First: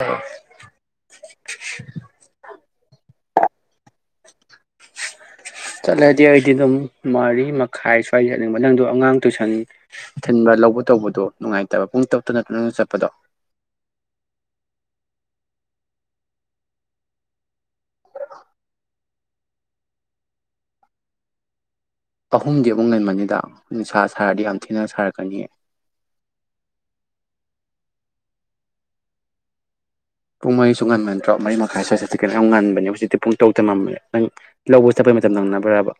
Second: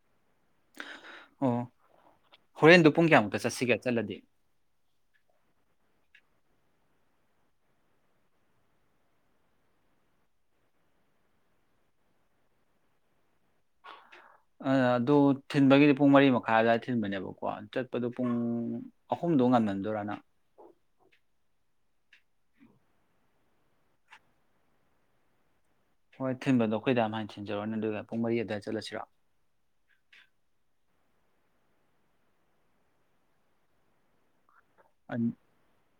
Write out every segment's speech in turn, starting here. ꯑ ꯑꯣ ꯍꯣꯔꯦꯟꯗꯨ ꯄꯨꯡ ꯀꯌꯥꯃꯨꯛ ꯆꯠꯁꯤꯒꯦ ꯆꯠꯂꯗꯤ ꯆꯠꯂꯗꯤ ꯑꯩꯗꯤ ꯑꯗꯨꯝ ꯃꯔꯤ ꯃꯈꯥꯏ ꯁ꯭ꯋꯥꯏꯗ ꯆꯠꯅꯤꯡꯕ ꯅꯪꯗꯣ ꯑꯉꯥꯡ ꯇꯨꯏꯁꯟ ꯊꯤꯟꯕ ꯂꯧꯕ ꯇꯧꯕꯗꯣ ꯅꯨꯡꯉꯥꯏꯇꯕ ꯄꯨꯡ ꯇꯔꯨꯛꯇ ꯅꯠ ꯅꯪꯅ ꯆꯠꯄꯗꯣ ꯑ ꯑꯗꯨ ꯊꯤꯟꯕꯒꯤꯗꯤ ꯄꯨꯡ ꯃꯔꯤ ꯃꯈꯥꯏ ꯑꯗꯨꯋꯥꯏꯗ ꯊꯤꯟꯕꯅꯦꯕꯀꯣ ꯆꯠꯄꯗꯣ ꯄꯨꯡ ꯑꯍꯨꯝꯗꯣ ꯉꯝꯃꯟꯗꯣꯔꯥ ꯅꯪ ꯑꯍꯨꯝꯗꯤ ꯑꯃꯨꯛ ꯉꯟꯃꯟꯅꯤꯗ ꯅꯤꯁꯥ ꯁꯥꯔꯗꯤ ꯌꯥꯝ ꯊꯤꯅ ꯁꯥꯔꯛꯀꯅꯤꯌꯦ ꯍꯣꯏ ꯊꯤꯟꯕꯗꯣ ꯑꯩꯈꯣꯏ ꯗꯥꯟ ꯃꯥꯏꯟ ꯊꯤꯟꯖꯔꯣꯅꯤ ꯑꯗꯨꯒ ꯄꯨꯡ ꯃꯔꯤ ꯑꯗꯨꯋꯥꯏ ꯆꯠꯂꯁꯤꯔꯣ ꯄꯨꯡ ꯃꯔꯤꯁꯨ ꯉꯟꯃꯟꯗ꯭ꯔꯣ ꯄꯨꯡ ꯃꯔꯤ ꯃꯈꯥꯏ ꯁ꯭ꯋꯥꯏꯆꯠꯁꯤ ꯀꯩꯅ ꯌꯥꯝ ꯉꯟꯕꯅꯦ ꯍꯧꯖꯤꯛꯇꯤ ꯄꯨꯡ ꯇꯔꯨꯛꯇ ꯃꯝꯕꯅꯦ ꯅꯪ ꯂꯧꯕ ꯆꯠꯄꯩ ꯃꯇꯝ ꯅꯪꯅꯕꯔꯥꯕ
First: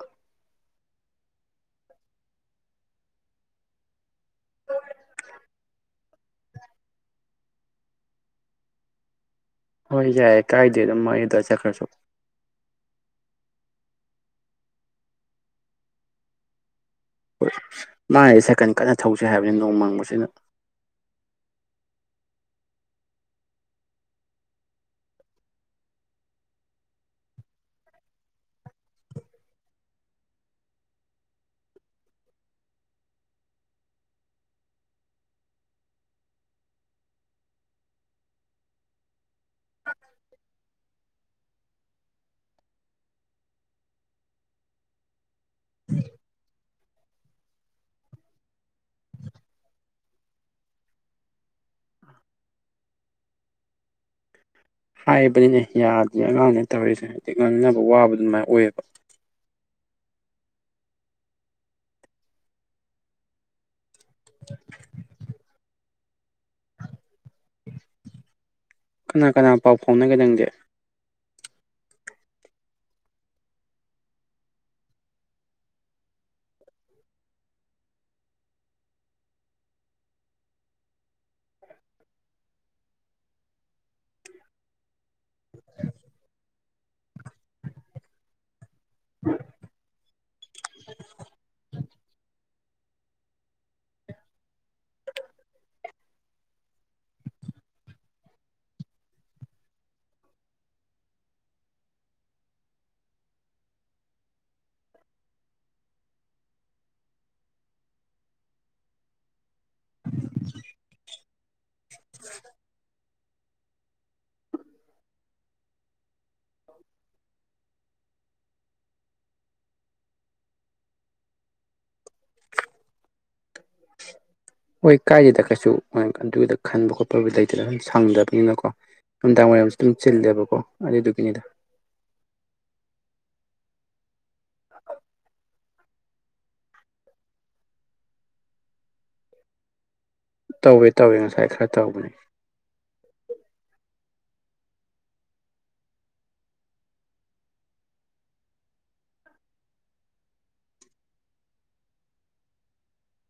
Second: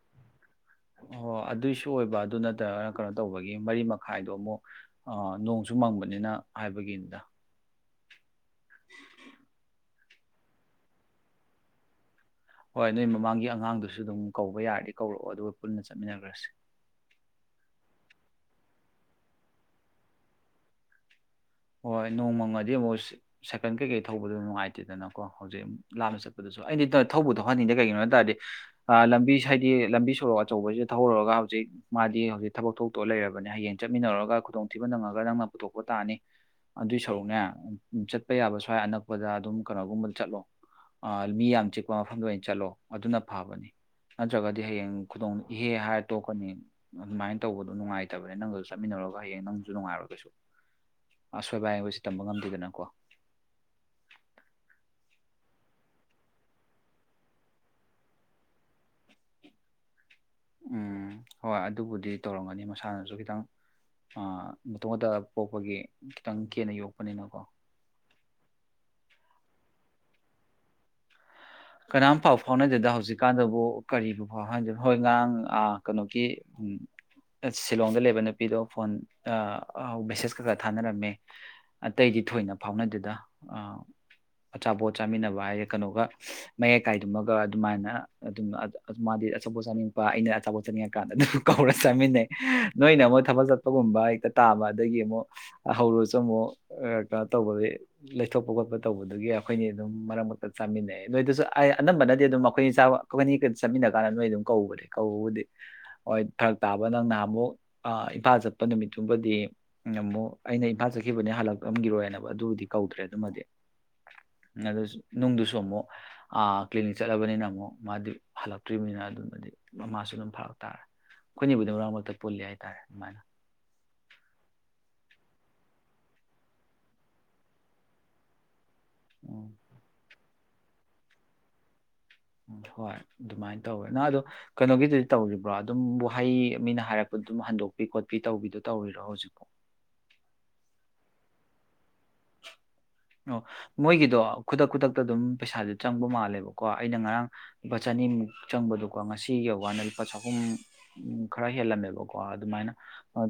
ꯑꯣ ꯑꯗꯨꯏꯁꯨ ꯑꯣꯏꯕ ꯑꯗꯨ ꯅꯠꯇ꯭ꯔꯒ ꯀꯩꯅꯣ ꯇꯧꯕꯒꯤ ꯃꯔꯤ ꯃꯈꯥꯏꯗꯣ ꯑꯃꯨꯛ ꯅꯣꯡꯁꯨ ꯃꯪꯕꯅꯤꯅ ꯍꯥꯏꯕꯒꯤꯅꯤꯗ ꯍꯣꯏ ꯌꯥꯏꯦ ꯀꯥꯏꯗꯦ ꯑꯗꯨꯝ ꯃꯔꯤ ꯑꯗꯥꯏꯆꯠꯈ꯭ꯔꯁꯨ ꯍꯣꯏ ꯅꯣꯏ ꯃꯃꯥꯡꯒꯤ ꯑꯉꯥꯡꯗꯨꯁꯨ ꯑꯗꯨꯝ ꯀꯧꯕ ꯌꯥꯔꯗꯤ ꯀꯧꯔꯛꯑꯣ ꯑꯗꯨꯒ ꯄꯨꯟꯅ ꯆꯠꯃꯤꯟꯅꯈ꯭ꯔꯁꯥ ꯍꯣꯏ ꯃꯥꯟꯍꯥꯏꯁꯦ ꯁꯥꯏꯀꯜ ꯀꯟꯅ ꯊꯧꯁꯦ ꯍꯥꯏꯕꯅꯦ ꯅꯣꯡꯃꯪꯕꯁꯤꯅ ꯍꯣꯏ ꯅꯣꯡꯃꯪꯉꯗꯤ ꯑꯃꯨꯛ ꯁꯥꯏꯀꯜ ꯀꯩꯀꯩ ꯊꯧꯕꯗꯣ ꯅꯨꯡꯉꯥꯏꯇꯦꯗꯅꯀꯣ ꯍꯧꯖꯤꯛ ꯂꯥꯞꯅ ꯆꯠꯄꯗꯁꯨ ꯑꯩꯗꯤ ꯊꯧꯕꯨ ꯊꯧꯍꯟꯅꯤꯡꯗꯦ ꯀꯩꯒꯤꯅꯣ ꯍꯥꯏ ꯇꯥꯔꯗꯤ ꯂꯝꯕꯤꯁ ꯍꯥꯏꯗꯤ ꯂꯝꯕꯤ ꯁꯣꯔꯣꯛ ꯑꯆꯧꯕꯁꯤꯗ ꯊꯧꯔꯨꯔꯒ ꯍꯧꯖꯤꯛ ꯃꯥꯗꯤ ꯍꯧꯖꯤꯛ ꯊꯕꯛ ꯊꯣꯛꯇꯣꯛꯑ ꯂꯩꯔꯕꯅꯦ ꯍꯌꯦꯡ ꯆꯠꯃꯤꯟꯅꯔꯨꯔꯒ ꯈꯨꯗꯣꯡꯊꯤꯕ ꯅꯪꯉꯒ ꯅꯪꯅ ꯄꯨꯊꯣꯛꯄ ꯇꯥꯅꯤ ꯑꯗꯨꯏ ꯁꯔꯨꯛꯅꯦ ꯆꯠꯄ ꯌꯥꯕ ꯁ꯭ꯋꯥꯏ ꯑꯅꯛꯄꯗ ꯑꯗꯨꯝ ꯀꯩꯅꯣꯒꯨꯝꯕ ꯆꯠꯂꯣ ꯃꯤ ꯌꯥꯝ ꯆꯤꯛꯄ ꯃꯐꯝꯗ ꯑꯣꯏꯅ ꯆꯠꯂꯣ ꯑꯗꯨꯅ ꯐꯕꯅꯤ ꯅꯠꯇ꯭ꯔꯒꯗꯤ ꯍꯌꯦꯡ ꯈꯨꯗꯣꯡ ꯏꯍꯦ ꯍꯥꯏꯔ ꯇꯣꯛꯀꯅꯤ ꯑꯗꯨꯃꯥꯏꯅ ꯇꯧꯕꯗꯣ ꯅꯨꯡꯉꯥꯏꯇꯕꯅꯤ ꯅꯪꯒꯁꯨ ꯆꯠꯃꯤꯟꯅꯔꯨꯔꯒ ꯍꯌꯦꯡ ꯅꯪꯁꯨ ꯅꯨꯡꯉꯥꯏꯔꯣ ꯀꯩꯁꯨ ꯑꯁꯣꯏꯕ ꯍꯥꯏꯕꯁꯤ ꯇꯝꯕ ꯉꯝꯗꯦꯗꯅꯀꯣ ꯍꯥꯏꯕꯅꯤꯅꯦ ꯌꯥꯗꯦ ꯑꯉꯥꯡꯅꯦ ꯇꯧꯔꯤꯁꯦ ꯍꯥꯏꯗꯤ ꯉꯥꯡꯅꯕ ꯋꯥꯕ ꯑꯗꯨꯃꯥꯏꯅ ꯑꯣꯏꯌꯦꯕ ꯎꯝ ꯍꯣꯏ ꯑꯗꯨꯕꯨꯗꯤ ꯇꯧꯔꯝꯒꯅꯤ ꯃꯁꯥꯅꯁꯨ ꯈꯤꯇꯪ ꯑ ꯃꯇꯣꯝ ꯈꯛꯇ ꯄꯣꯛꯄꯒꯤ ꯈꯤꯇꯪ ꯀꯦꯅ ꯌꯣꯛꯄꯅꯤꯅꯀꯣ ꯀꯅꯥ ꯀꯅꯥ ꯄꯥꯎ ꯐꯥꯎꯅꯒꯦ ꯅꯪꯗꯤ ꯀꯅꯥꯝꯐꯥꯎ ꯐꯥꯎꯅꯗꯦꯗ ꯍꯧꯖꯤꯛꯀꯥꯟꯗꯕꯨ ꯀꯔꯤꯕꯨ ꯐꯥꯎ ꯐꯥꯎꯗ ꯍꯣꯏ ꯉꯔꯥꯡ ꯀꯩꯅꯣꯒꯤ ꯁꯤꯂꯣꯡꯗ ꯂꯩꯕ ꯅꯨꯄꯤꯗꯣ ꯐꯣꯟ ꯑ ꯑ ꯃꯦꯁꯦꯁ ꯀꯩꯀꯥ ꯊꯥꯅꯔꯝꯃꯦ ꯑꯇꯩꯗꯤ ꯊꯣꯏꯅ ꯐꯥꯎꯅꯗꯦꯗ ꯑꯆꯥꯄꯣꯠ ꯆꯥꯃꯤꯟꯅꯕ ꯍꯥꯏꯔꯦ ꯀꯩꯅꯣꯒ ꯃꯌꯥꯏ ꯀꯥꯏꯗꯨꯃꯒ ꯑꯗꯨꯃꯥꯏꯅ ꯑꯗꯨꯝ ꯃꯥꯗꯤ ꯑꯆꯥꯄꯣꯠ ꯆꯥꯅꯤꯡꯉꯛꯄ ꯑꯩꯅ ꯑꯆꯥꯄꯣꯠ ꯆꯥꯅꯤꯡꯉꯛꯀꯥꯟꯗ ꯑꯗꯨꯝ ꯀꯧꯔ ꯆꯥꯃꯤꯟꯅꯩ ꯅꯣꯏꯅ ꯑꯃꯨꯛ ꯊꯕꯜ ꯆꯠꯄꯒꯨꯝꯕ ꯍꯦꯛꯇ ꯇꯥꯕ ꯑꯗꯒꯤ ꯑꯃꯨꯛ ꯍꯧꯔꯁꯨ ꯑꯃꯨꯛ ꯀꯩꯅꯣ ꯇꯧꯕ ꯂꯩꯊꯣꯛꯄ ꯈꯣꯠꯄ ꯇꯧꯕꯗꯨꯒꯤ ꯑꯩꯈꯣꯏꯅꯤ ꯑꯗꯨꯝ ꯃꯔꯛ ꯃꯔꯛꯇ ꯆꯥꯃꯤꯟꯅꯩ ꯅꯣꯏꯗꯁꯨ ꯑꯗꯨ ꯑꯩ ꯑꯅꯝꯕꯅꯗꯤ ꯑꯗꯨꯝ ꯑꯩꯈꯣꯏ ꯆꯥꯕ ꯑꯩꯈꯣꯏꯅꯤꯒ ꯆꯠꯃꯤꯟꯅ ꯀꯥꯟꯗ ꯅꯣꯏ ꯑꯗꯨꯝ ꯀꯧꯕꯅꯦ ꯀꯧꯕꯨꯗꯤ ꯍꯣꯏ ꯐꯔꯛ ꯇꯥꯕ ꯅꯪꯅꯍꯥꯃꯨꯛ ꯑꯥ ꯏꯝꯐꯥꯜ ꯆꯠꯄ ꯅꯨꯃꯤꯠꯇꯨꯕꯨꯗꯤ ꯑꯃꯨꯛ ꯑꯩꯅ ꯏꯝꯐꯥꯜ ꯆꯠꯈꯤꯕꯅꯦ ꯍꯜꯂꯛꯑꯝꯒꯤꯔꯣꯏꯅꯦꯕ ꯑꯗꯨꯕꯨꯗꯤ ꯀꯧꯗ꯭ꯔꯦ ꯑꯗꯨꯃꯗꯤ ꯑꯗꯨꯁꯨ ꯅꯨꯡꯗꯨꯁꯨ ꯑꯃꯨꯛ ꯑꯥ ꯀ꯭ꯂꯤꯅꯤꯛ ꯆꯠꯂꯕꯅꯤꯅ ꯑꯃꯨꯛ ꯃꯥꯗꯤ ꯍꯜꯂꯛꯇ꯭ꯔꯤꯕꯅꯤꯅ ꯑꯗꯨꯃꯗꯤ ꯃꯃꯥꯁꯨ ꯑꯗꯨꯝ ꯐꯔꯛ ꯇꯥꯔꯦ ꯑꯩꯈꯣꯏꯅꯤꯕꯨꯗꯤ ꯃꯔꯛ ꯃꯔꯛꯇ ꯄꯨꯜꯂꯤ ꯍꯥꯏꯇꯥꯔꯦ ꯑꯗꯨꯃꯥꯏꯅ ꯍꯣꯏ ꯀꯥꯏꯗꯦꯗ ꯀꯩꯁꯨ ꯑꯗꯨꯒꯤꯗ ꯈꯟꯕ ꯈꯣꯠꯄꯕꯨꯗꯤ ꯂꯩꯇꯦꯗ ꯑꯗꯨꯝ ꯁꯪꯗꯕꯅꯤꯅꯀꯣ ꯎꯝ ꯅꯨꯝꯗꯥꯡꯋꯥꯏꯔꯝꯁꯨ ꯗꯨꯝ ꯆꯤꯜꯂꯦꯕ ꯑꯣ ꯑꯗꯨꯗꯨꯒꯤꯅꯤꯗ ꯍꯣꯏ ꯑꯗꯨꯃꯥꯏꯟ ꯇꯧꯋꯦ ꯅꯪ ꯑꯗꯣ ꯀꯩꯅꯣꯒꯤꯗꯨꯗꯤ ꯇꯧꯔꯤꯕ꯭ꯔꯣ ꯑꯗꯨꯝ ꯋꯥꯍꯩ ꯃꯤꯅ ꯍꯥꯏꯔꯛꯄꯗ ꯑꯗꯨꯝ ꯍꯟꯗꯣꯛꯄꯤ ꯈꯣꯠꯄꯤ ꯇꯧꯕꯤꯗꯣ ꯇꯧꯔꯤꯔꯣ ꯍꯧꯖꯤꯛꯐꯥꯎ ꯇꯧꯋꯦ ꯇꯧꯋꯦ ꯉꯁꯥꯏ ꯈꯔ ꯇꯧꯕꯅꯦ ꯑꯣ ꯃꯣꯏꯒꯤꯗꯣ ꯈꯨꯗꯛ ꯈꯨꯗꯛꯇ ꯑꯗꯨꯝ ꯄꯩꯁꯥꯗꯤ ꯆꯪꯕ ꯃꯥꯜꯂꯦꯕꯀꯣ ꯑꯩꯅ ꯉꯔꯥꯡ ꯂꯨꯄꯥ ꯆꯅꯤꯃꯨꯛ ꯆꯪꯕꯗꯣꯀꯣ ꯉꯁꯤ ꯌꯧꯒꯥꯟꯗ ꯂꯨꯄꯥ ꯆꯍꯨꯝ ꯈꯔ ꯍꯦꯜꯂꯝꯃꯦꯕꯀꯣ ꯑꯗꯨꯃꯥꯏꯅ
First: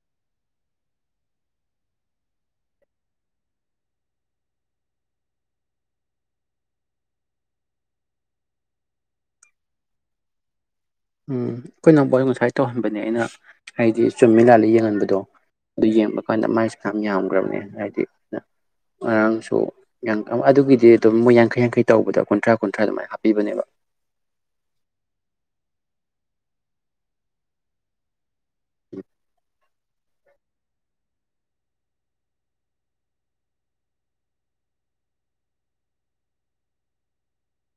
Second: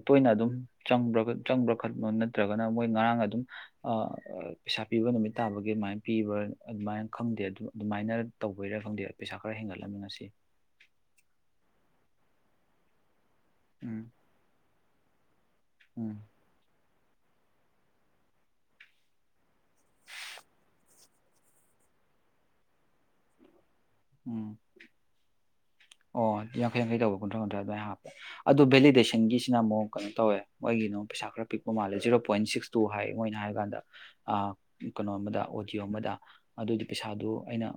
ꯇꯣꯏꯅ ꯑꯗꯨꯝ ꯆꯪꯕ꯭ꯔꯥ ꯈꯣꯠꯄ꯭ꯔ ꯅꯠꯇ꯭ꯔꯒꯅ ꯃꯣꯏ ꯉꯔꯥꯡ ꯑꯗꯨꯝ ꯑꯥꯑ ꯄꯩꯁꯥ ꯄꯤꯕ ꯅꯨꯃꯤꯠ ꯇꯥꯕꯒꯤ ꯑꯗꯨꯃꯥꯏꯅ ꯄꯤꯕ꯭ꯔꯥ ꯑꯗꯨꯃꯥꯏꯅ ꯈꯪꯗꯦ ꯑꯗꯨꯃꯥꯏꯅ ꯇꯧꯕꯩꯔꯥ ꯈꯪꯗꯦ ꯄꯩꯁꯥ ꯈꯔ ꯍꯦꯟꯒꯠꯂꯝꯃꯦ ꯉꯁꯤ ꯎꯝ ꯑꯩꯈꯣꯏ ꯅꯥꯎꯕꯥ ꯉꯁꯥꯏ ꯇꯧꯍꯟꯕꯅꯦ ꯑꯩꯅ ꯎꯝ ꯍꯥꯏꯗꯤ ꯆꯨꯝꯃꯤ ꯂꯥꯜꯂꯤ ꯌꯦꯡꯍꯟꯕ ꯗꯣ ꯗꯣ ꯑꯗꯨ ꯎꯝ ꯌꯦꯡꯕ ꯀꯥꯟꯗ ꯃꯥꯏ ꯌꯥꯝ ꯌꯥꯝꯈ꯭ꯔꯕꯅꯦ ꯍꯥꯏꯗꯤ ꯉꯔꯥꯡꯁꯨ ꯑꯗꯨꯒꯤꯗꯤ ꯑꯗꯨꯝ ꯃꯣꯏ ꯌꯥꯡꯈꯩ ꯌꯥꯡꯈꯩ ꯇꯧꯕꯗ ꯀꯨꯟꯊ꯭ꯔꯥ ꯀꯨꯟꯊ꯭ꯔꯥ ꯑꯗꯨꯃꯥꯏꯅ ꯍꯥꯞꯄꯤꯕꯅꯦꯕ ꯎꯝ ꯑꯣ ꯌꯥꯡꯈꯩ ꯌꯥꯡꯈꯩ ꯇꯧꯕ ꯀꯨꯟꯊ꯭ꯔꯥ ꯀꯨꯟꯊ꯭ꯔꯥ ꯑꯗꯨꯃꯥꯏꯅ ꯍꯥꯞꯄ ꯑꯗꯣ ꯕꯦꯂꯤꯗꯦꯁꯟꯒꯤꯁꯤꯅ ꯑꯃꯨꯛ ꯀꯩꯅꯣ ꯇꯧꯋꯦ ꯃꯣꯏꯒꯤꯅꯣ ꯄꯩꯁꯥ ꯈꯔ ꯄꯤꯛꯄ ꯃꯥꯜꯂꯦ ꯖꯤꯔꯣ ꯄꯣꯏꯟ ꯁꯤꯛꯁ ꯇꯨ ꯍꯥꯏ ꯃꯣꯏꯅ ꯍꯥꯏꯔ ꯀꯥꯟꯗ ꯀꯩꯅꯣ ꯑꯃꯗ ꯑꯣꯗꯤꯌꯣ ꯑꯃꯗ ꯑꯗꯨꯗꯤ ꯄꯩꯁꯥꯗꯨ ꯑꯩꯅ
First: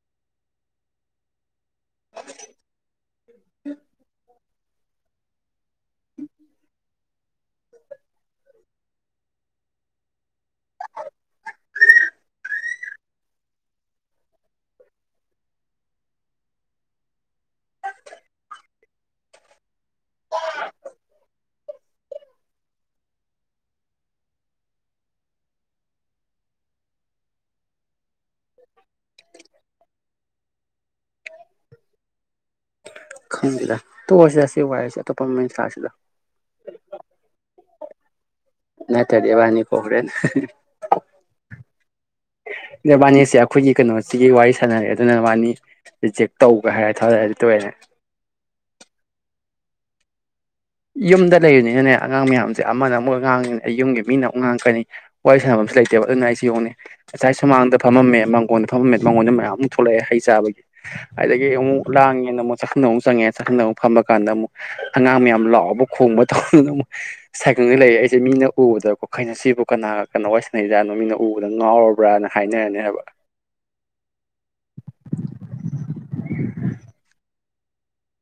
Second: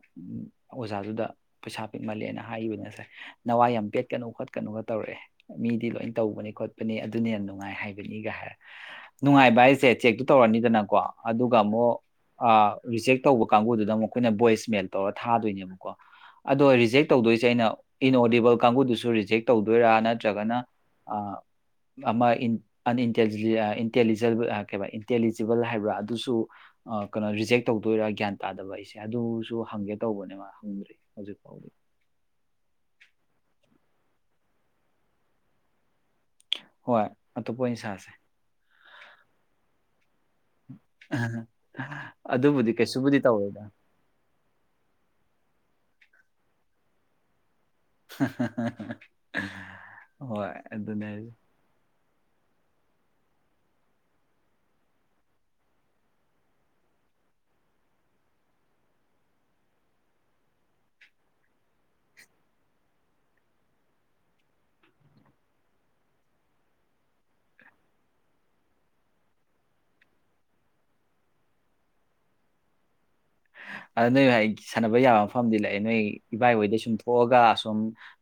ꯑꯣꯖꯥꯗꯨꯗ ꯄꯩꯁꯥ ꯄꯤꯛꯃꯜꯂꯦꯅ ꯍꯥꯏ ꯅꯋꯥꯏ ꯌꯥꯝꯄꯦꯠ ꯀꯅꯨ ꯀꯩꯅꯣꯒ ꯇꯧꯔꯛꯑꯦ ꯃꯤꯗꯤ ꯂꯣꯏ ꯇꯧꯕꯅꯤ ꯈꯣꯠꯄꯅꯤ ꯑꯗꯨꯅꯤ ꯌꯥꯝ ꯅꯨꯡꯉꯥꯏ ꯍꯥꯏꯕꯅꯤꯒ ꯍꯥꯏꯔ ꯅꯨꯡꯉꯥꯏꯕ ꯍꯥꯏꯁꯦ ꯆꯦꯛꯇꯨ ꯇꯧꯔꯅꯤꯗꯅꯀꯣ ꯑꯗꯨꯒ ꯑꯃꯨꯛ ꯔꯤꯖꯦꯛ ꯇꯧꯕ ꯀꯥꯡꯕꯨꯗꯨꯗ ꯑꯃꯨꯛ ꯑꯩꯈꯣꯏꯅ ꯚꯣꯏꯁ ꯃꯦꯜ ꯇꯧꯔ ꯊꯥꯗꯣꯏꯅꯦꯕꯀꯣ ꯑꯗꯣ ꯔꯤꯖꯦꯛ ꯇꯧꯗꯣꯏꯁꯦ ꯑꯩꯅ ꯏꯟꯑꯣꯗꯤꯕꯜ ꯀꯥꯡꯕꯨꯗꯨꯁꯨ ꯔꯤꯖꯦꯛ ꯇꯧꯗꯣꯏꯔ ꯅꯠꯇ꯭ꯔꯒꯅ ꯑꯃ ꯏꯟꯇꯦꯖꯦꯜ ꯀꯩꯕ ꯏꯟꯇꯦꯂꯤꯖꯤꯕꯜ ꯍꯥꯏꯕ꯭ꯔꯥ ꯑꯗꯨꯁꯨ ꯀꯩꯅꯣ ꯔꯤꯖꯦꯛ ꯇꯧꯗꯣꯏꯔꯥ ꯒ꯭ꯌꯥꯟ ꯇꯥꯗꯕ ꯑꯩꯁꯦ ꯑꯗꯨꯁꯨ ꯍꯪꯒꯦ ꯇꯧꯕꯅꯦ ꯕ ꯍꯪꯗ꯭ꯔꯤ ꯍꯧꯖꯤꯛ ꯐꯥꯎꯗꯤ ꯈꯪꯗ ꯗ ꯇꯣꯛ ꯑꯁꯦ ꯁꯤ ꯋꯔꯤꯁꯦ ꯑꯇꯣꯄꯥ ꯑꯃ ꯁꯥꯁꯦꯗꯥ ꯑꯣꯏ ꯁꯥꯁꯦ ꯅꯠꯇꯔꯥ ꯗꯤ ꯏꯕꯅꯤ ꯄꯔꯣꯕꯂꯦꯝ ꯑꯗꯨꯕꯨꯗꯤ ꯀꯩꯁꯨꯕꯨꯗꯤ ꯏꯕꯥꯅꯤꯁꯦ ꯇꯧꯔꯣꯏꯗ ꯑꯩꯈꯣꯏꯒꯤ ꯀꯩꯅꯣꯁꯤꯒꯤ ꯋꯥꯔꯤ ꯁꯥꯟꯅꯔꯦ ꯑꯗꯨꯅꯕꯥꯅꯤ ꯔꯤꯖꯦꯛ ꯇꯧꯒꯦ ꯍꯥꯏꯔ ꯊꯔꯦ ꯑꯗꯨ ꯇꯣꯏꯔꯅꯦ [unintelligible] ꯍꯣꯏ ꯑꯗꯨꯅꯦ ꯌꯨꯝꯗ ꯂꯩ ꯔ ꯅꯤ ꯅ ꯅꯦ ꯑꯉꯥꯡ ꯃꯌꯥꯝꯁꯦ ꯑꯃꯅ ꯑꯃꯨꯛ ꯉꯥꯡꯉꯅꯤꯅ ꯑꯩ ꯌꯨꯝꯒꯤ ꯃꯤꯅ ꯑꯃꯨꯛ ꯉꯥꯡꯉꯛꯀꯅꯤ ꯋꯥꯔꯤ ꯁꯥꯟꯅꯕꯁꯨ ꯂꯩꯇꯦꯕ ꯑꯗꯨꯅ ꯑꯩꯁꯨ ꯌꯦꯡꯉꯦ ꯉꯁꯥꯏ ꯁꯨꯃꯥꯡ ꯈꯣꯡꯕ ꯇꯧꯗꯅ ꯑꯃꯛ ꯁꯥꯏꯀꯪꯗ ꯂꯩꯔ ꯑꯩꯁꯦ ꯃꯤꯅ ꯎꯕꯗꯀꯣ ꯀꯔꯤꯅꯣ ꯁꯤꯕꯨ ꯀꯅꯥ ꯀꯅ ꯋꯥꯏꯁꯅꯩꯖꯥꯠꯅꯣ ꯃꯤꯅ ꯎꯕꯗ ꯉꯥꯎꯔꯕ꯭ꯔꯥꯅ ꯍꯥꯏꯅꯔꯅꯤ ꯍꯥꯏꯕꯥ ꯑ ꯅꯣꯏ ꯁꯥꯟꯅꯕ ꯌꯥꯕ ꯃꯐꯝꯗꯤ ꯂꯩꯔꯦ ꯅꯣꯏ ꯏꯕꯥꯏꯍꯣꯏꯗ ꯁꯨꯝ ꯊꯣꯛꯑꯒ ꯁꯨꯝ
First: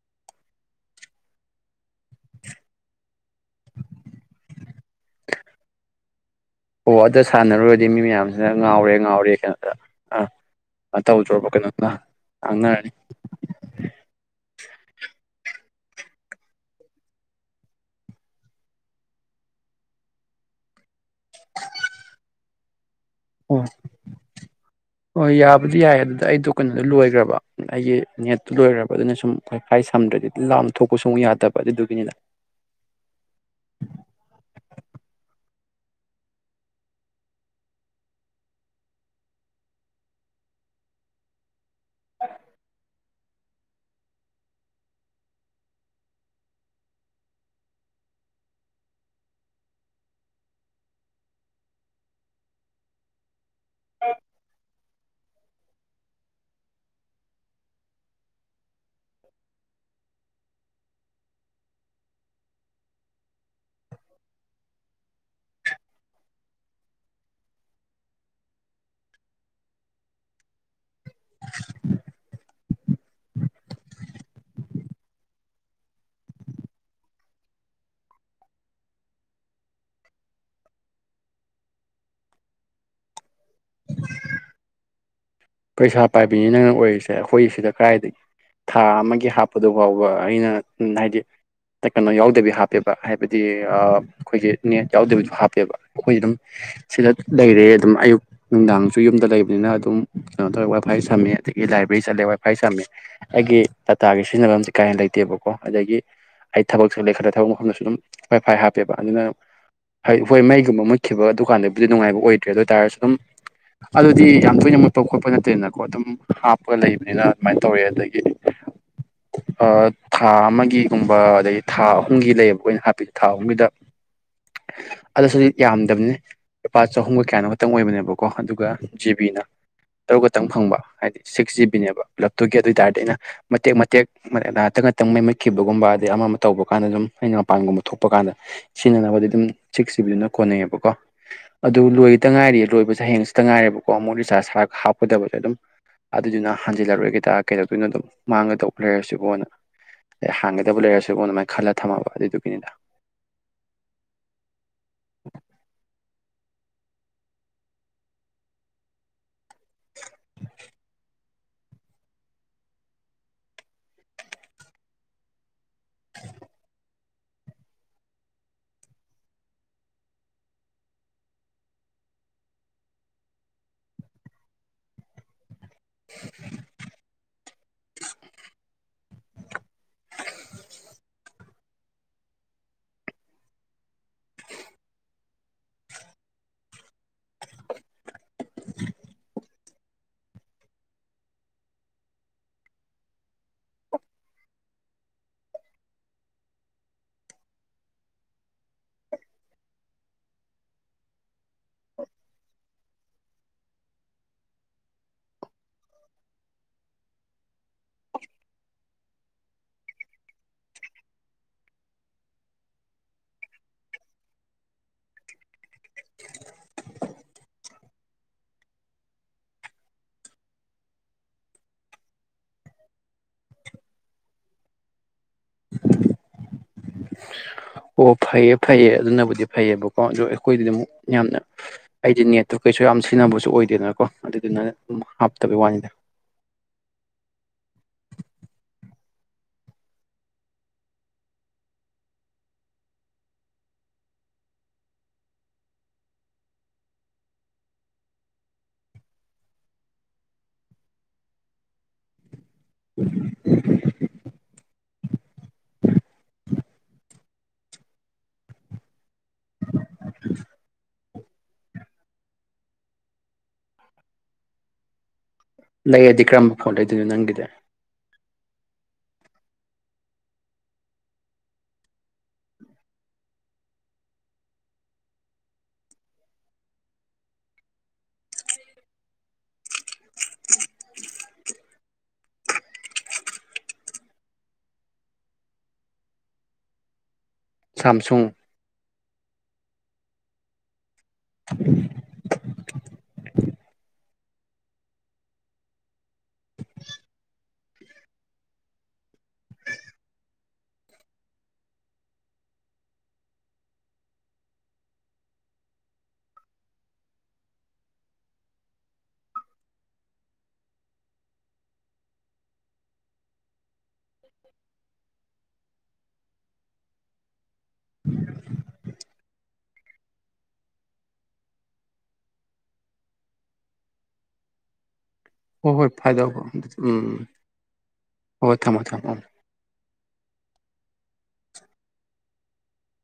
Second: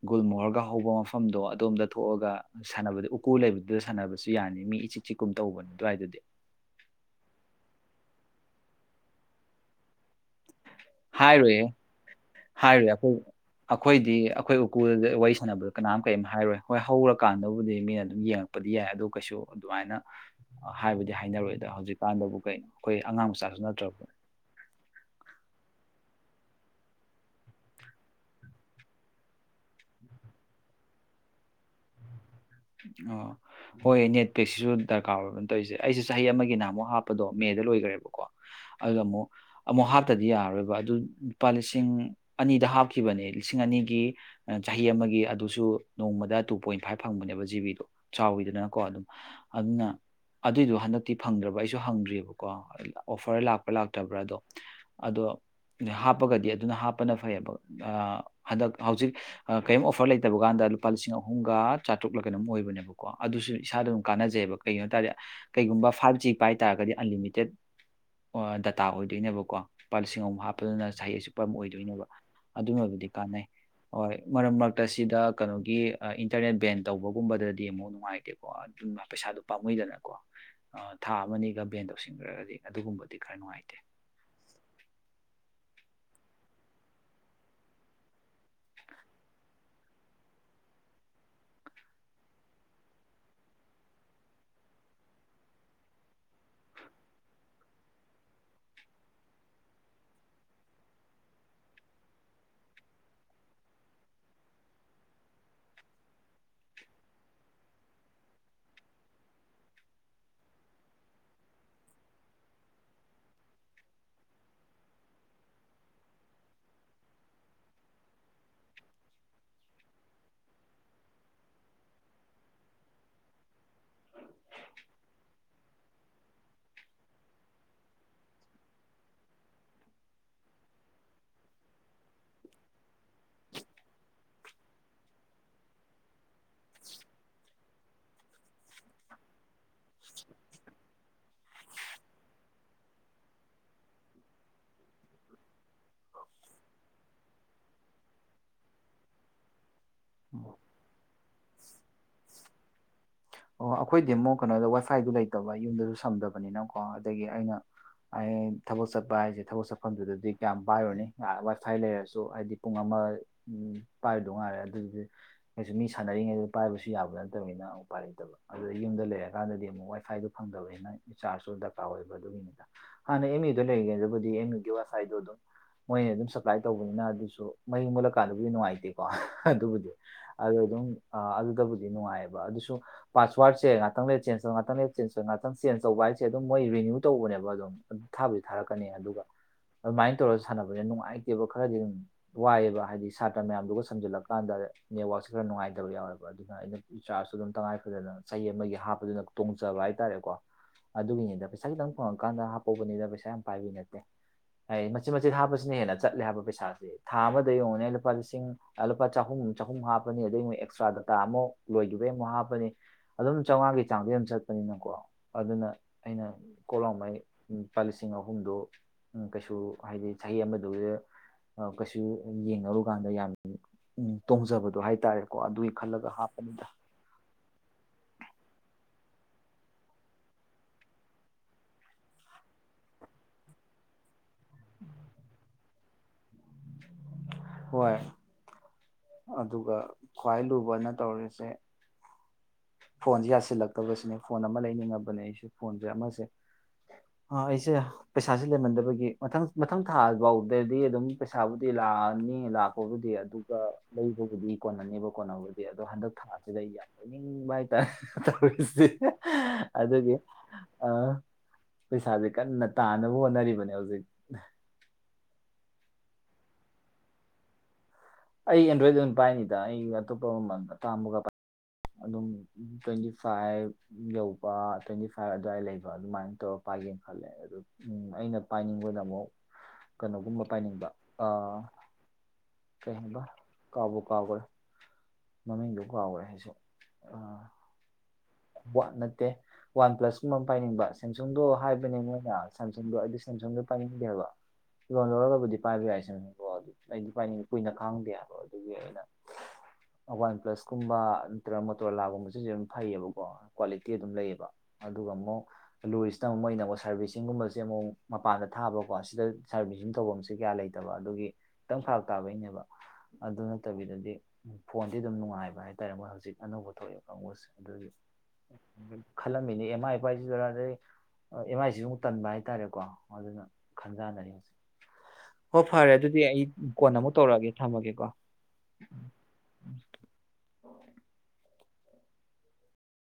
ꯒꯨꯜ ꯃꯣꯔꯒ ꯍꯧꯕ ꯃꯐꯝꯗꯣ ꯑꯗꯣꯝꯗ ꯊꯣꯛꯑꯒ ꯁꯥꯟꯅꯕꯗꯤ ꯎꯀꯨ ꯂꯩꯕꯗꯨꯗ ꯁꯥꯟꯅꯕꯁꯨ ꯌꯥꯅꯤ ꯃꯤ ꯏꯆꯤꯛ ꯆꯤꯛꯀꯨꯝ ꯇꯧꯕꯅꯤ ꯑꯗꯨꯋꯥꯏꯗꯗꯤ ꯁꯤꯅ ꯉꯥꯎꯔꯦ ꯉꯥꯎꯔꯦ ꯀꯩꯅꯣꯗ ꯑꯥ ꯇꯧꯗ꯭ꯔꯣꯕ ꯍꯥꯏꯔꯨꯌꯦ ꯀꯩꯅꯣꯗ ꯍꯥꯏꯔꯨꯏ ꯉꯥꯡꯅꯔꯅꯤ ꯑꯩꯈꯣꯏ ꯑꯩꯈꯣꯏꯗꯤ ꯑꯩꯈꯣꯏ ꯁ꯭ꯀꯨꯜ ꯋꯥꯔꯤ ꯁꯥꯟꯅꯕꯗ ꯀꯅꯥꯝ ꯀꯔꯤꯝ ꯍꯥꯏꯔꯣꯏ ꯍꯣꯏ ꯍꯧꯔꯀꯥꯟꯗꯕꯨꯗꯤ ꯃꯤꯅ ꯑꯗꯨꯝ ꯌꯦꯡꯉꯛꯄꯗꯤ ꯌꯥꯏ ꯑꯗꯨꯣ ꯀꯩꯁꯨ ꯑꯗꯨꯃꯥꯏꯅ ꯍꯥꯏꯕꯗꯤ ꯍꯥꯏꯅꯔꯣꯏꯗ ꯍꯧꯖꯤꯛꯀꯥꯟꯗꯕꯨ ꯀꯩ ꯑꯩꯈꯣꯏ ꯑꯉꯥꯡ ꯃꯆꯥꯁꯨ ꯑꯣ ꯅꯠꯇ꯭ꯔꯕ ꯑꯗꯨꯗꯤ ꯌꯥꯏꯌꯦ ꯑꯗꯨꯗ ꯑꯩꯗꯣ ꯀꯩꯅꯣꯗꯣ ꯂꯣꯏꯈ꯭ꯔꯕ ꯑꯩꯒꯤ ꯅꯦꯠꯇꯨ ꯂꯣꯏꯈ꯭ꯔꯕ ꯑꯗꯨꯅ ꯁꯨꯝ ꯋꯥꯏ ꯐꯥꯏ ꯁꯝꯗ꯭ꯔꯗꯤ ꯂꯥꯞꯅ ꯊꯣꯛꯄ ꯁꯨ ꯌꯥꯗꯕ ꯑꯗꯨꯗꯨꯒꯤꯅꯤꯗ ꯑꯥ ꯍꯣꯏ ꯅꯦꯠ ꯀꯩꯁꯤꯁꯨ ꯗꯔꯀꯥꯔ ꯑꯣꯏꯕꯅ ꯇꯧꯔꯤꯁꯦ ꯑꯩꯁꯦ ꯆꯍꯤ ꯑꯃꯒꯤꯅꯍ ꯑꯃꯨꯛ ꯍꯥꯞꯄꯗꯣ ꯃꯦꯗ ꯂꯣꯏꯈ꯭ꯔꯦꯕꯀꯣ ꯑꯗꯨ ꯑꯃꯨꯛ ꯑꯃꯨꯛ ꯍꯥꯞꯇꯗꯤ ꯌꯥꯔꯔꯣꯏꯕ ꯑꯗꯨ ꯂꯨꯄꯥ ꯂꯤꯁꯤꯡ ꯁꯤꯡ ꯑꯅꯤꯗ ꯍꯥꯞꯈꯤ ꯈꯤꯕꯅꯦ ꯂꯤꯁꯤꯡ ꯑꯅꯤꯒꯤ ꯆꯍꯤ ꯑꯃꯒꯤ ꯑꯗꯨꯁꯨ ꯅꯣꯡꯃꯗ ꯇꯨ ꯄꯣꯏꯟ ꯐꯥꯏꯚ ꯐꯪꯕꯅꯦꯕ ꯖꯤꯕꯤꯗꯣ ꯆꯥꯎꯋꯤꯗꯅꯀꯣ ꯑꯗꯨꯝ ꯑꯗꯨꯅ ꯑꯗꯨꯏꯗꯣ ꯍꯟꯗꯛꯇꯤ ꯐꯪꯗ꯭ꯔꯕ ꯑꯩꯁꯨ ꯍꯪꯗ꯭ꯔꯤꯑꯕꯀꯣ ꯑꯣꯐꯔ ꯂꯥꯛꯄ ꯂꯥꯛꯇꯕ꯭ꯔꯥ ꯑꯗꯣ ꯑꯗꯣ ꯍꯥꯞꯄꯒꯗꯤ ꯑꯗꯨꯅ ꯍꯥꯞꯄꯅ ꯐꯩꯑꯕ ꯍꯟꯗꯛ ꯍꯧꯖꯤꯛ ꯀꯔꯤꯝ ꯑꯣꯐꯔ ꯂꯩꯇꯕ ꯀꯥꯟꯗ ꯂꯨꯄꯥ ꯂꯤꯁꯤꯡ ꯑꯍꯨꯝꯒ ꯆꯥꯇ꯭ꯔꯨꯛ ꯂꯛ ꯀꯩꯅꯣꯝ ꯑꯣꯏꯕꯅꯦꯕꯀꯣ ꯑꯗꯨꯁꯨ ꯏꯁꯥꯗ ꯑꯗꯨꯝ ꯀꯥꯟꯅꯖꯩꯑꯕ ꯀꯩꯒꯤꯅꯣ ꯍꯥꯏ ꯇꯥꯔꯗꯤ ꯀꯩꯒꯨꯝꯕ ꯐꯥꯏꯚ ꯖꯤ ꯄꯥꯏ ꯍꯥꯏ ꯇꯥꯔꯒꯗꯤ ꯑꯟꯂꯤꯃꯤꯇꯦꯠ ꯗꯇꯥ ꯑꯣꯏꯗꯣꯏꯅꯦꯕꯀꯣ ꯂꯨꯄꯥ ꯂꯤꯁꯤꯡ ꯑꯨꯛ ꯍꯥꯞꯄꯗꯅ ꯉꯁꯥꯏ ꯑꯁꯨꯛꯄꯝ ꯑꯣꯏꯗꯣꯏꯅꯦꯕ ꯑꯗꯨꯃꯕꯨꯗꯤ ꯀꯥꯟꯅꯩ ꯍꯣꯏ ꯃꯔꯛ ꯃꯔꯛꯇ ꯁꯤꯗ ꯀꯩꯅꯣꯒꯤ ꯏꯟꯇꯔꯅꯦꯠ ꯕꯦꯟ ꯇꯧꯕꯒꯨꯝꯕꯗꯗꯤ ꯑꯃꯨꯛ ꯅꯨꯡꯉꯥꯏꯇꯦꯀꯣ ꯑꯗꯨ ꯄꯩꯁꯥꯗꯣ ꯄꯥꯝꯃꯏꯗꯅꯀꯣ ꯊꯥ ꯑꯃꯅꯤꯒ ꯚꯦꯟ ꯇꯧꯁꯤꯟꯈ꯭ꯔꯒꯗꯤ ꯑꯗꯨꯒꯨꯝꯕꯗꯤ ꯈꯔ ꯅꯨꯡꯉꯥꯏꯇꯦ ꯄꯩꯁꯥ ꯄꯥꯏꯕꯤꯅꯤ ꯅꯪꯅ ꯑꯣꯏꯔꯤꯁꯦ ꯑꯩꯈꯣꯏ ꯁꯤꯗ ꯀꯗꯥꯏꯗꯒꯤ ꯊꯥ ꯑꯃꯒꯤ ꯍꯥꯞꯄꯗꯨ ꯐꯥꯎꯕ ꯑꯩꯅ ꯍꯥꯏꯗꯤ ꯀꯩꯅꯣ ꯌꯥꯎꯗꯕꯤ ꯍꯥꯞꯄꯦꯕ ꯍꯥꯏꯕꯗꯤ ꯑꯩꯈꯣꯏꯁꯦ ꯅꯦꯠ ꯌꯥꯎꯗꯕꯤꯗꯣ ꯍꯥꯞꯄꯦꯕ ꯑꯩꯈꯣꯏ ꯑꯗꯨꯝ ꯁꯤꯗ ꯂꯩꯔꯦ ꯑꯗꯨꯝ ꯑꯌꯨꯛ ꯅꯨꯡꯗꯥꯡꯁꯨ ꯌꯨꯝꯗ ꯂꯩꯕꯅꯤꯅ ꯑꯗꯨꯝ ꯀꯩꯅꯣ ꯇꯧꯔꯦ ꯋꯥꯏ ꯐꯥꯏ ꯁꯝꯃꯦ ꯑꯗꯒꯤ ꯂꯥꯏꯕ꯭ꯔꯦꯔꯤ ꯆꯠꯂꯦ ꯋꯥꯏ ꯐꯥꯏ ꯁꯝꯃꯤ ꯑꯩꯒꯤ ꯇꯇꯥꯒꯤ ꯁꯤꯖꯤꯟꯅꯕ ꯑꯝꯇ ꯀꯥꯏ ꯍꯦ ꯂꯩꯇꯦꯕꯀꯣ ꯑꯗꯒꯤ ꯑꯩ ꯊꯕꯛ ꯆꯠꯂꯦ ꯈꯜꯂ ꯊꯕꯛ ꯃꯐꯝꯗꯁꯨ ꯑꯗꯨꯝ ꯋꯥꯏ ꯐꯥꯏ ꯍꯥꯞꯄꯦꯕ ꯑꯗꯨꯅ ꯍꯣꯏ ꯃꯩꯒꯨꯝꯕ ꯃꯨꯠꯈꯤꯕ ꯗꯨꯀꯥꯟꯗꯕꯨꯗꯤ ꯅꯨꯡꯉꯥꯏꯕ ꯑꯣꯏꯗ꯭ꯔꯦ ꯑꯗꯨ ꯑꯣꯏ ꯇꯥꯔꯁꯨ ꯑꯗꯨꯝ ꯑꯗꯨꯗꯤ ꯌꯥꯝ ꯇꯣꯏꯅ ꯍꯥꯞꯄ ꯈꯣꯠꯄ ꯅꯠꯇꯦꯅꯀꯣ ꯑꯗꯨꯝ ꯍꯥꯞꯄꯒ ꯂꯩꯕꯅꯤꯅ ꯑꯗꯨꯃꯥꯏꯅ ꯇꯧꯋꯦ ꯑꯗꯒꯤ ꯊꯥ ꯑꯃꯒꯤꯒꯨꯝꯕ ꯑꯗꯒꯤ ꯊꯥ ꯑꯍꯨꯝꯒꯤ ꯂꯩꯌꯦꯕ ꯑꯩꯅ ꯍꯥꯞꯄꯤ ꯊꯥ ꯑꯍꯨꯝꯒꯤꯗ ꯑꯗꯁꯨ ꯌꯥꯝꯗꯕꯅꯤ ꯂꯨꯄꯥ ꯆꯍꯨꯝꯒ ꯀꯌꯥꯅꯣ ꯈꯛꯇꯪ ꯑꯣꯏꯕꯅꯦꯕꯀꯣ ꯑꯗꯨꯒ ꯖꯤꯕꯤꯅ ꯇꯔꯨꯛ ꯈꯛꯇꯪ ꯐꯪꯕ ꯍꯥꯏꯗꯤ ꯁꯤꯛꯁ ꯖꯤꯕꯤꯅꯦꯕ ꯄꯨꯂꯞꯇꯨꯒꯤ ꯑꯗꯨ ꯑꯣꯏ ꯇꯥꯔꯗꯤ ꯑꯩꯅ ꯃꯇꯦꯛ ꯃꯇꯦꯛ ꯉꯍꯥꯛꯇ ꯉꯥꯛꯇ ꯃꯩ ꯃꯠꯈꯤꯕꯒꯨꯝꯕ ꯑꯗꯩ ꯑꯃ ꯑꯃ ꯇꯧꯕ ꯀꯥꯟꯗ ꯑꯗꯨꯨꯝ ꯑꯩꯅ ꯃꯄꯥꯟꯒꯨꯝꯕ ꯊꯣꯛꯄ ꯀꯥꯟꯗ ꯁꯤꯖꯤꯟꯅꯅꯕꯗꯤ ꯑꯗꯨꯝ ꯆꯤꯛꯁꯤꯕꯤꯗꯨꯅ ꯀꯣꯟꯅꯩꯑꯦꯕꯀꯣ ꯑꯗꯨ ꯂꯣꯏꯗ ꯉꯥꯏꯔꯤ ꯂꯣꯏꯕꯁꯦ ꯍꯌꯦꯁꯤꯇ ꯉꯥꯏꯔꯦꯕꯀꯣ ꯑꯃꯨꯛ ꯔꯤꯆꯥꯔꯖꯄ ꯍꯥꯞꯀꯗꯕꯅꯤ ꯑꯗꯨꯝ ꯑꯗꯨꯗꯨꯅ ꯍꯟꯖꯤꯜꯂꯛꯔꯨꯔꯒꯦ ꯀꯩꯗꯧꯇꯣꯏꯅꯣ ꯑꯗꯨꯝ ꯃꯥꯡꯒꯗꯧ ꯂꯩꯔꯁꯤꯕꯣꯅ ꯑꯦ ꯍꯥꯡꯒꯗꯕ ꯂꯩꯔꯁꯨꯕꯣꯟ ꯑꯗꯨꯃꯥꯏꯅ ꯈꯜꯂ ꯊꯝꯃꯕ ꯑꯗꯨꯏꯗꯨ ꯄꯗ ꯑꯣ ꯑꯩꯈꯣꯏ ꯗꯦꯃꯣ ꯀꯩꯅꯣꯗ ꯋꯥꯏꯐꯥꯏꯗꯨ ꯂꯩꯇꯕ ꯌꯨꯝꯗꯁꯨ ꯁꯝꯗꯕ ꯀꯣ ꯑꯗꯒꯤ ꯑꯩꯅ ꯊꯕꯛ ꯆꯠꯄ ꯍꯥꯏꯁꯦ ꯊꯕꯛ ꯁꯛꯐꯝꯗꯨꯗꯗꯤ ꯀꯌꯥꯝ ꯄꯥꯏꯔꯨꯅꯤ ꯋꯥꯏ ꯐꯥꯏ ꯂꯩꯔꯁꯨ ꯍꯥꯏꯗꯤ ꯄꯨꯡ ꯑꯃ ꯄꯥꯏꯔꯗꯧ ꯉꯥꯏꯔꯦ ꯑꯗꯨꯗꯤ ꯀꯩꯁꯨ ꯃꯤ ꯁꯅꯔꯤꯉꯩꯗ ꯄꯥꯏꯕꯁꯨ ꯌꯥꯕ ꯅꯠꯇ [unintelligible] ꯂꯩꯇꯕ ꯑꯗꯨꯗ ꯌꯨꯝꯗ ꯂꯩꯔꯀꯥꯟꯗꯗꯤ ꯑꯃꯨꯛ ꯋꯥꯏ ꯐꯥꯏꯗꯣ ꯐꯪꯗꯕꯅꯤꯅ ꯔꯤꯆꯥꯔꯖꯁꯨ ꯗꯔꯀꯥꯔ ꯑꯣꯏꯕ ꯑꯗꯨꯒꯤꯅꯤꯗ ꯍꯥꯟꯅ ꯑꯦꯝ ꯌꯨꯗ ꯂꯩꯒꯦꯗꯕꯨꯗꯤ ꯑꯦꯝ ꯌꯨꯒꯤ ꯋꯥꯏꯐꯥꯏꯗꯣ ꯑꯗꯨꯝ ꯃꯣꯏꯅ ꯑꯗꯨꯝ ꯁꯄ꯭ꯂꯥꯏ ꯇꯧꯕꯅꯤꯅ ꯑꯗꯨꯁꯨ ꯃꯩ ꯃꯨꯠꯂꯀꯥꯟꯗꯕꯨꯗꯤ ꯅꯨꯡꯉꯥꯏꯇꯦꯀꯣ ꯑꯗꯨꯕꯨꯗꯤ ꯑꯗꯨ ꯑꯗꯨꯝ ꯑꯗꯨꯗꯕꯨ ꯅꯨꯡꯉꯥꯏꯑꯕ ꯑꯗꯨꯁꯨ ꯄꯥꯁꯋꯥꯔꯁ ꯉꯇꯪ ꯂꯩ ꯆꯦꯟ ꯇꯧ ꯉꯥꯛꯇꯪ ꯆꯦꯟꯧ ꯉꯥꯛꯇꯪ ꯆꯦꯟ ꯇꯧꯕ ꯍꯥꯏꯁꯦ ꯑꯗꯨ ꯃꯣꯏ ꯔꯤꯅꯌꯨ ꯑꯗꯨ ꯇꯧꯕꯅꯦꯕ ꯑꯗꯨꯝ ꯊꯥꯕꯁ ꯊꯥꯔꯛꯀꯅꯤ ꯑꯗꯨꯒ ꯑꯗꯨꯃꯥꯏꯅ ꯇꯧꯔꯒ ꯁꯥꯟꯅꯕꯅꯤꯅ ꯅꯨꯡꯉꯥꯏꯇꯦꯕ ꯈꯔꯗꯤ ꯑꯗꯨꯝ ꯋꯥꯏꯑꯦꯕ ꯍꯥꯏꯗꯤ ꯁꯥꯇ꯭ꯔ ꯃꯌꯥꯝꯗꯨꯒ ꯁꯝꯖꯜꯂꯛꯀꯥꯟꯗ ꯅꯦꯠꯋꯥꯛꯁꯦ ꯈꯔ ꯅꯨꯡꯉꯥꯏꯇꯕ ꯌꯥꯎꯋꯦꯕ ꯑꯗꯨꯅ ꯑꯩꯅ ꯆꯥꯔꯖꯁꯨ ꯑꯗꯨꯝ ꯇꯉꯥꯏ ꯐꯗꯅ ꯆꯍꯤ ꯑꯃꯒꯤ ꯍꯥꯞꯄꯗꯨꯅ ꯇꯣꯡꯖꯕ ꯍꯥꯏꯇꯥꯔꯦꯀꯣ ꯑꯗꯨꯒꯤꯅꯤꯗ ꯄꯩꯁꯥ ꯈꯤꯇꯪ ꯐꯪꯉꯛꯀꯥꯟꯗ ꯍꯥꯞꯄꯧꯕꯅꯤꯅ ꯄꯩꯁꯥ ꯌꯥꯝ ꯄꯥꯏꯕꯤ ꯅꯠꯇꯦ ꯍꯥꯏ ꯃꯆꯤꯟꯠ ꯃꯆꯦꯠ ꯍꯥꯞꯄꯁꯤꯅ ꯍꯦꯟꯅ ꯆꯠꯂꯦ ꯍꯥꯏꯕ ꯄꯩꯁꯥꯁꯤꯦ ꯊꯥ ꯑꯃꯗ ꯌꯡꯉꯅ ꯂꯨꯄꯥ ꯂꯤꯁꯤꯡ ꯂꯨꯄꯥ ꯆꯍꯨꯝ ꯆꯍꯨꯝ ꯍꯥꯞꯄꯅꯤ ꯑꯗꯨꯩ ꯑꯃꯨꯛ ꯑꯦꯛꯁꯇ꯭ꯔꯥ ꯗꯗꯥꯇꯥ ꯑꯃꯨꯛ ꯂꯣꯏꯈꯤꯕꯩ ꯑꯃꯨꯛ ꯍꯥꯞꯄ ꯍꯥꯞꯄꯅꯤ ꯑꯗꯨꯝ ꯆꯥꯝꯃꯉꯥꯒꯤ ꯆꯥꯡꯗꯤ ꯑꯗꯨꯝ ꯆꯠꯄꯅꯤꯅꯀꯣ ꯑꯗꯨꯅ ꯑꯩꯅ ꯀꯣꯂꯥꯎꯃꯩ ꯂꯨꯄꯥ ꯂꯤꯁꯤꯡ ꯑꯍꯨꯝꯗꯣ ꯀꯩꯁꯨ ꯍꯥꯏꯗꯤ ꯆꯍꯤ ꯑꯃꯗꯨ ꯀꯩꯁꯨ ꯌꯦꯡꯅꯔꯨꯀꯥꯟꯗ ꯌꯥꯝ ꯇꯣꯡꯖꯕꯗꯣ ꯍꯥꯏꯇꯥꯔꯦꯀꯣ ꯑꯗꯨꯒꯤ ꯈꯜꯂꯒ ꯍꯥꯞꯄꯅꯤꯗ ꯑꯣ ꯐꯩꯌꯦ ꯐꯩꯌꯦ ꯑꯗꯨꯅꯕꯨꯗꯤ ꯐꯩꯌꯦꯕꯀꯣ ꯑ ꯑꯩꯈꯣꯏꯗꯤ ꯑꯃꯨꯛ ꯌꯥꯝꯅ ꯑꯩꯗꯤ ꯅꯦꯠꯇꯨ ꯀꯩꯁꯨ ꯌꯥꯝ ꯁꯤꯖꯤꯟꯅꯕꯁꯨ ꯑꯣꯏꯗꯦꯗꯅꯀꯣ ꯑꯗꯨꯅ [unintelligible] ꯍꯣꯏ ꯑꯗꯨꯒ ꯈ꯭ꯋꯥꯏ ꯂꯨꯕꯅ ꯇꯧꯔꯤꯁꯦ ꯐꯣꯟꯁꯦ ꯌꯥꯁꯤꯜꯂꯛꯇꯕꯁꯤꯅꯦ ꯐꯣꯟ ꯑꯃ ꯂꯩꯅꯤꯡꯉꯕꯅꯦ ꯑꯩꯁꯦ ꯐꯣꯟꯁꯦ ꯑꯃꯁꯦ ꯑꯩꯁꯦ ꯄꯩꯁꯥꯁꯦ ꯂꯩꯃꯟꯗꯕꯒꯤ ꯃꯊꯪ ꯃꯊꯪ ꯊꯥ ꯐꯥꯎꯗꯗꯤ ꯑꯗꯨꯝ ꯄꯩꯁꯥꯕꯨꯗꯤ ꯂꯥꯛꯑꯅꯤ ꯂꯥꯛꯄꯕꯨꯗꯤ ꯑꯗꯨꯒ ꯂꯩꯕꯕꯨꯗꯤ ꯀꯣꯟꯅꯅꯦꯕ ꯀꯣꯟꯅꯕꯨꯗꯤ ꯑꯗꯣ ꯍꯟꯗꯛ ꯊꯥꯁꯤꯗ ꯑꯩ ꯌꯥꯝ ꯂꯣꯏꯅꯤꯡꯕ ꯍꯥꯏꯇꯥꯔꯦ ꯇꯧꯔꯤꯁꯦ ꯑꯗꯨꯒꯤ ꯄꯩꯁꯥꯁꯦ ꯀꯟꯅ ꯇꯥꯅꯕ ꯍꯣꯠꯅꯔꯤꯕꯅꯦ ꯍꯧꯖꯤꯛ ꯂꯩꯔꯗꯤ ꯀꯔꯝꯕ ꯐꯣꯟ ꯂꯩꯗꯣꯏꯅꯣ ꯅꯪꯒꯤꯗꯤ ꯑꯩ ꯑꯦꯟꯗ꯭ꯔꯣꯏꯗ ꯑꯗꯨꯝ ꯄꯥꯏꯅꯤꯗ ꯑꯩ ꯑꯇꯣꯞꯄ ꯃꯃꯜ ꯑꯥꯝꯕꯒ ꯄꯥꯏ ꯑꯗꯨꯝ ꯇ꯭ꯋꯦꯟꯇꯤ ꯐꯥꯏꯚ ꯌꯧꯕ ꯇ꯭ꯋꯦꯟꯇꯤ ꯐꯥꯏꯚ ꯑꯗꯨꯋꯥꯏ ꯂꯩꯕ ꯑꯗꯨꯃꯥꯏꯅ ꯇꯧꯔꯒ ꯄꯥꯏꯒꯦꯅ ꯈꯜꯂꯦ ꯑꯗꯨꯗ ꯑꯩꯅ ꯄꯥꯏꯅꯤꯡꯕꯗ ꯑꯃꯨꯛ ꯀꯩꯅꯣꯒꯨꯝꯕ ꯄꯥꯏꯅꯤꯡꯕ ꯀꯩꯒꯕ ꯀꯥꯎꯕ ꯀꯥꯎꯈ꯭ꯔꯦ ꯃꯃꯤꯡꯗꯨ ꯀꯥꯎꯈ꯭ꯔꯦ ꯍꯥꯏꯁꯨ ꯑ ꯁꯥꯝꯁꯨꯡ ꯋꯥꯠ ꯅꯠꯇꯦ ꯋꯥꯟ ꯄ꯭ꯂꯁ ꯀꯨꯝꯕ ꯑꯃ ꯄꯥꯏꯅꯤꯡꯕ ꯁ ꯁꯦꯝꯁꯨꯡꯗꯣ ꯍꯥꯏꯕꯅꯤꯉꯣꯏꯅ ꯁꯁꯨꯡꯗꯣ ꯍꯥꯏꯗꯤ ꯁꯦꯝꯁꯨꯡꯗꯣ ꯄꯥꯏꯅꯤꯡꯗꯦꯕ ꯂꯣꯟ ꯂꯧꯔꯒꯕꯨꯗꯤ ꯄꯥꯏꯕ ꯌꯥꯏꯁꯤꯅꯤꯀꯣ ꯑꯗꯨ ꯑꯩꯗꯤ ꯄꯥꯏꯅꯤꯡꯉꯦ ꯀꯨꯏꯅ ꯈꯥꯡꯗꯦꯕ ꯑꯗꯨꯒꯤ ꯑꯩꯅ ꯋꯥꯟ ꯄ꯭ꯂꯁꯀꯨꯝꯕ ꯅꯠꯇ꯭ꯔꯒ ꯃꯣꯇꯣꯔꯂꯥꯒꯨꯝꯕꯕꯁꯤꯁꯨ ꯑꯗꯨꯝ ꯐꯩꯌꯦꯕ ꯀ ꯀ꯭ꯋꯥꯂꯤꯇꯤ ꯑꯗꯨꯝ ꯂꯩꯌꯦꯕ ꯑꯗꯨꯒ ꯑꯃꯨꯛ ꯂꯣꯏꯁꯤꯅ ꯑꯃꯨꯛ ꯃꯣꯏꯅꯀꯣ ꯁꯥꯔꯚꯤꯁꯤꯡꯒꯨꯝꯕꯁꯦ ꯑꯃꯨꯛ ꯃꯄꯥꯟꯗ ꯊꯥꯕꯀꯣ ꯁꯤꯗ ꯁꯥꯔꯚꯤꯁꯤꯡ ꯇꯧꯐꯝꯁꯦ ꯀꯌꯥ ꯂꯩꯇꯕ ꯑꯗꯨꯒꯤ ꯈꯤꯇꯪ ꯐꯔꯥꯛ ꯇꯥꯕꯩꯅꯦꯕ ꯑꯗꯨ ꯅꯠꯇꯕꯤꯗꯗꯤ ꯐꯣꯟꯗꯤ ꯑꯗꯨꯝ ꯅꯨꯡꯉꯥꯏꯕ ꯍꯥꯏꯇꯥꯔꯦ ꯃꯣꯏ ꯍꯧꯖꯤꯛ ꯑꯅꯧꯕ ꯊꯣꯛꯑꯦ ꯀꯥꯡꯕꯨꯁꯦ ꯑꯗꯨꯗꯤ ꯈꯜꯂꯝꯃꯤꯅꯤ ꯑꯦꯝ ꯑꯥꯏ ꯄꯥꯏꯁꯤ ꯔꯥ ꯑꯗꯩ ꯑꯦꯝ ꯑꯥꯏꯁꯤꯁꯨ ꯑꯃꯨꯛ ꯇꯟꯕ ꯍꯥꯏꯇꯥꯔꯦꯀꯣ ꯑꯗꯨꯅ ꯈꯟꯖꯅꯔꯤ ꯍꯧꯖꯤꯛ ꯍꯣ ꯍꯣꯏ ꯍꯣꯏ ꯐꯔꯦ ꯑꯗꯨꯗꯤ ꯐꯥꯏꯗ ꯑꯩ ꯀꯣꯟꯅ ꯎꯝ ꯑꯃꯨꯛ ꯇꯧꯔꯛꯑꯒꯦ ꯊꯝꯃꯒꯦꯀꯣ ꯍꯣꯏ ꯍꯣꯏ ꯊꯝꯃꯣ ꯊꯝꯃꯣ ꯎꯝ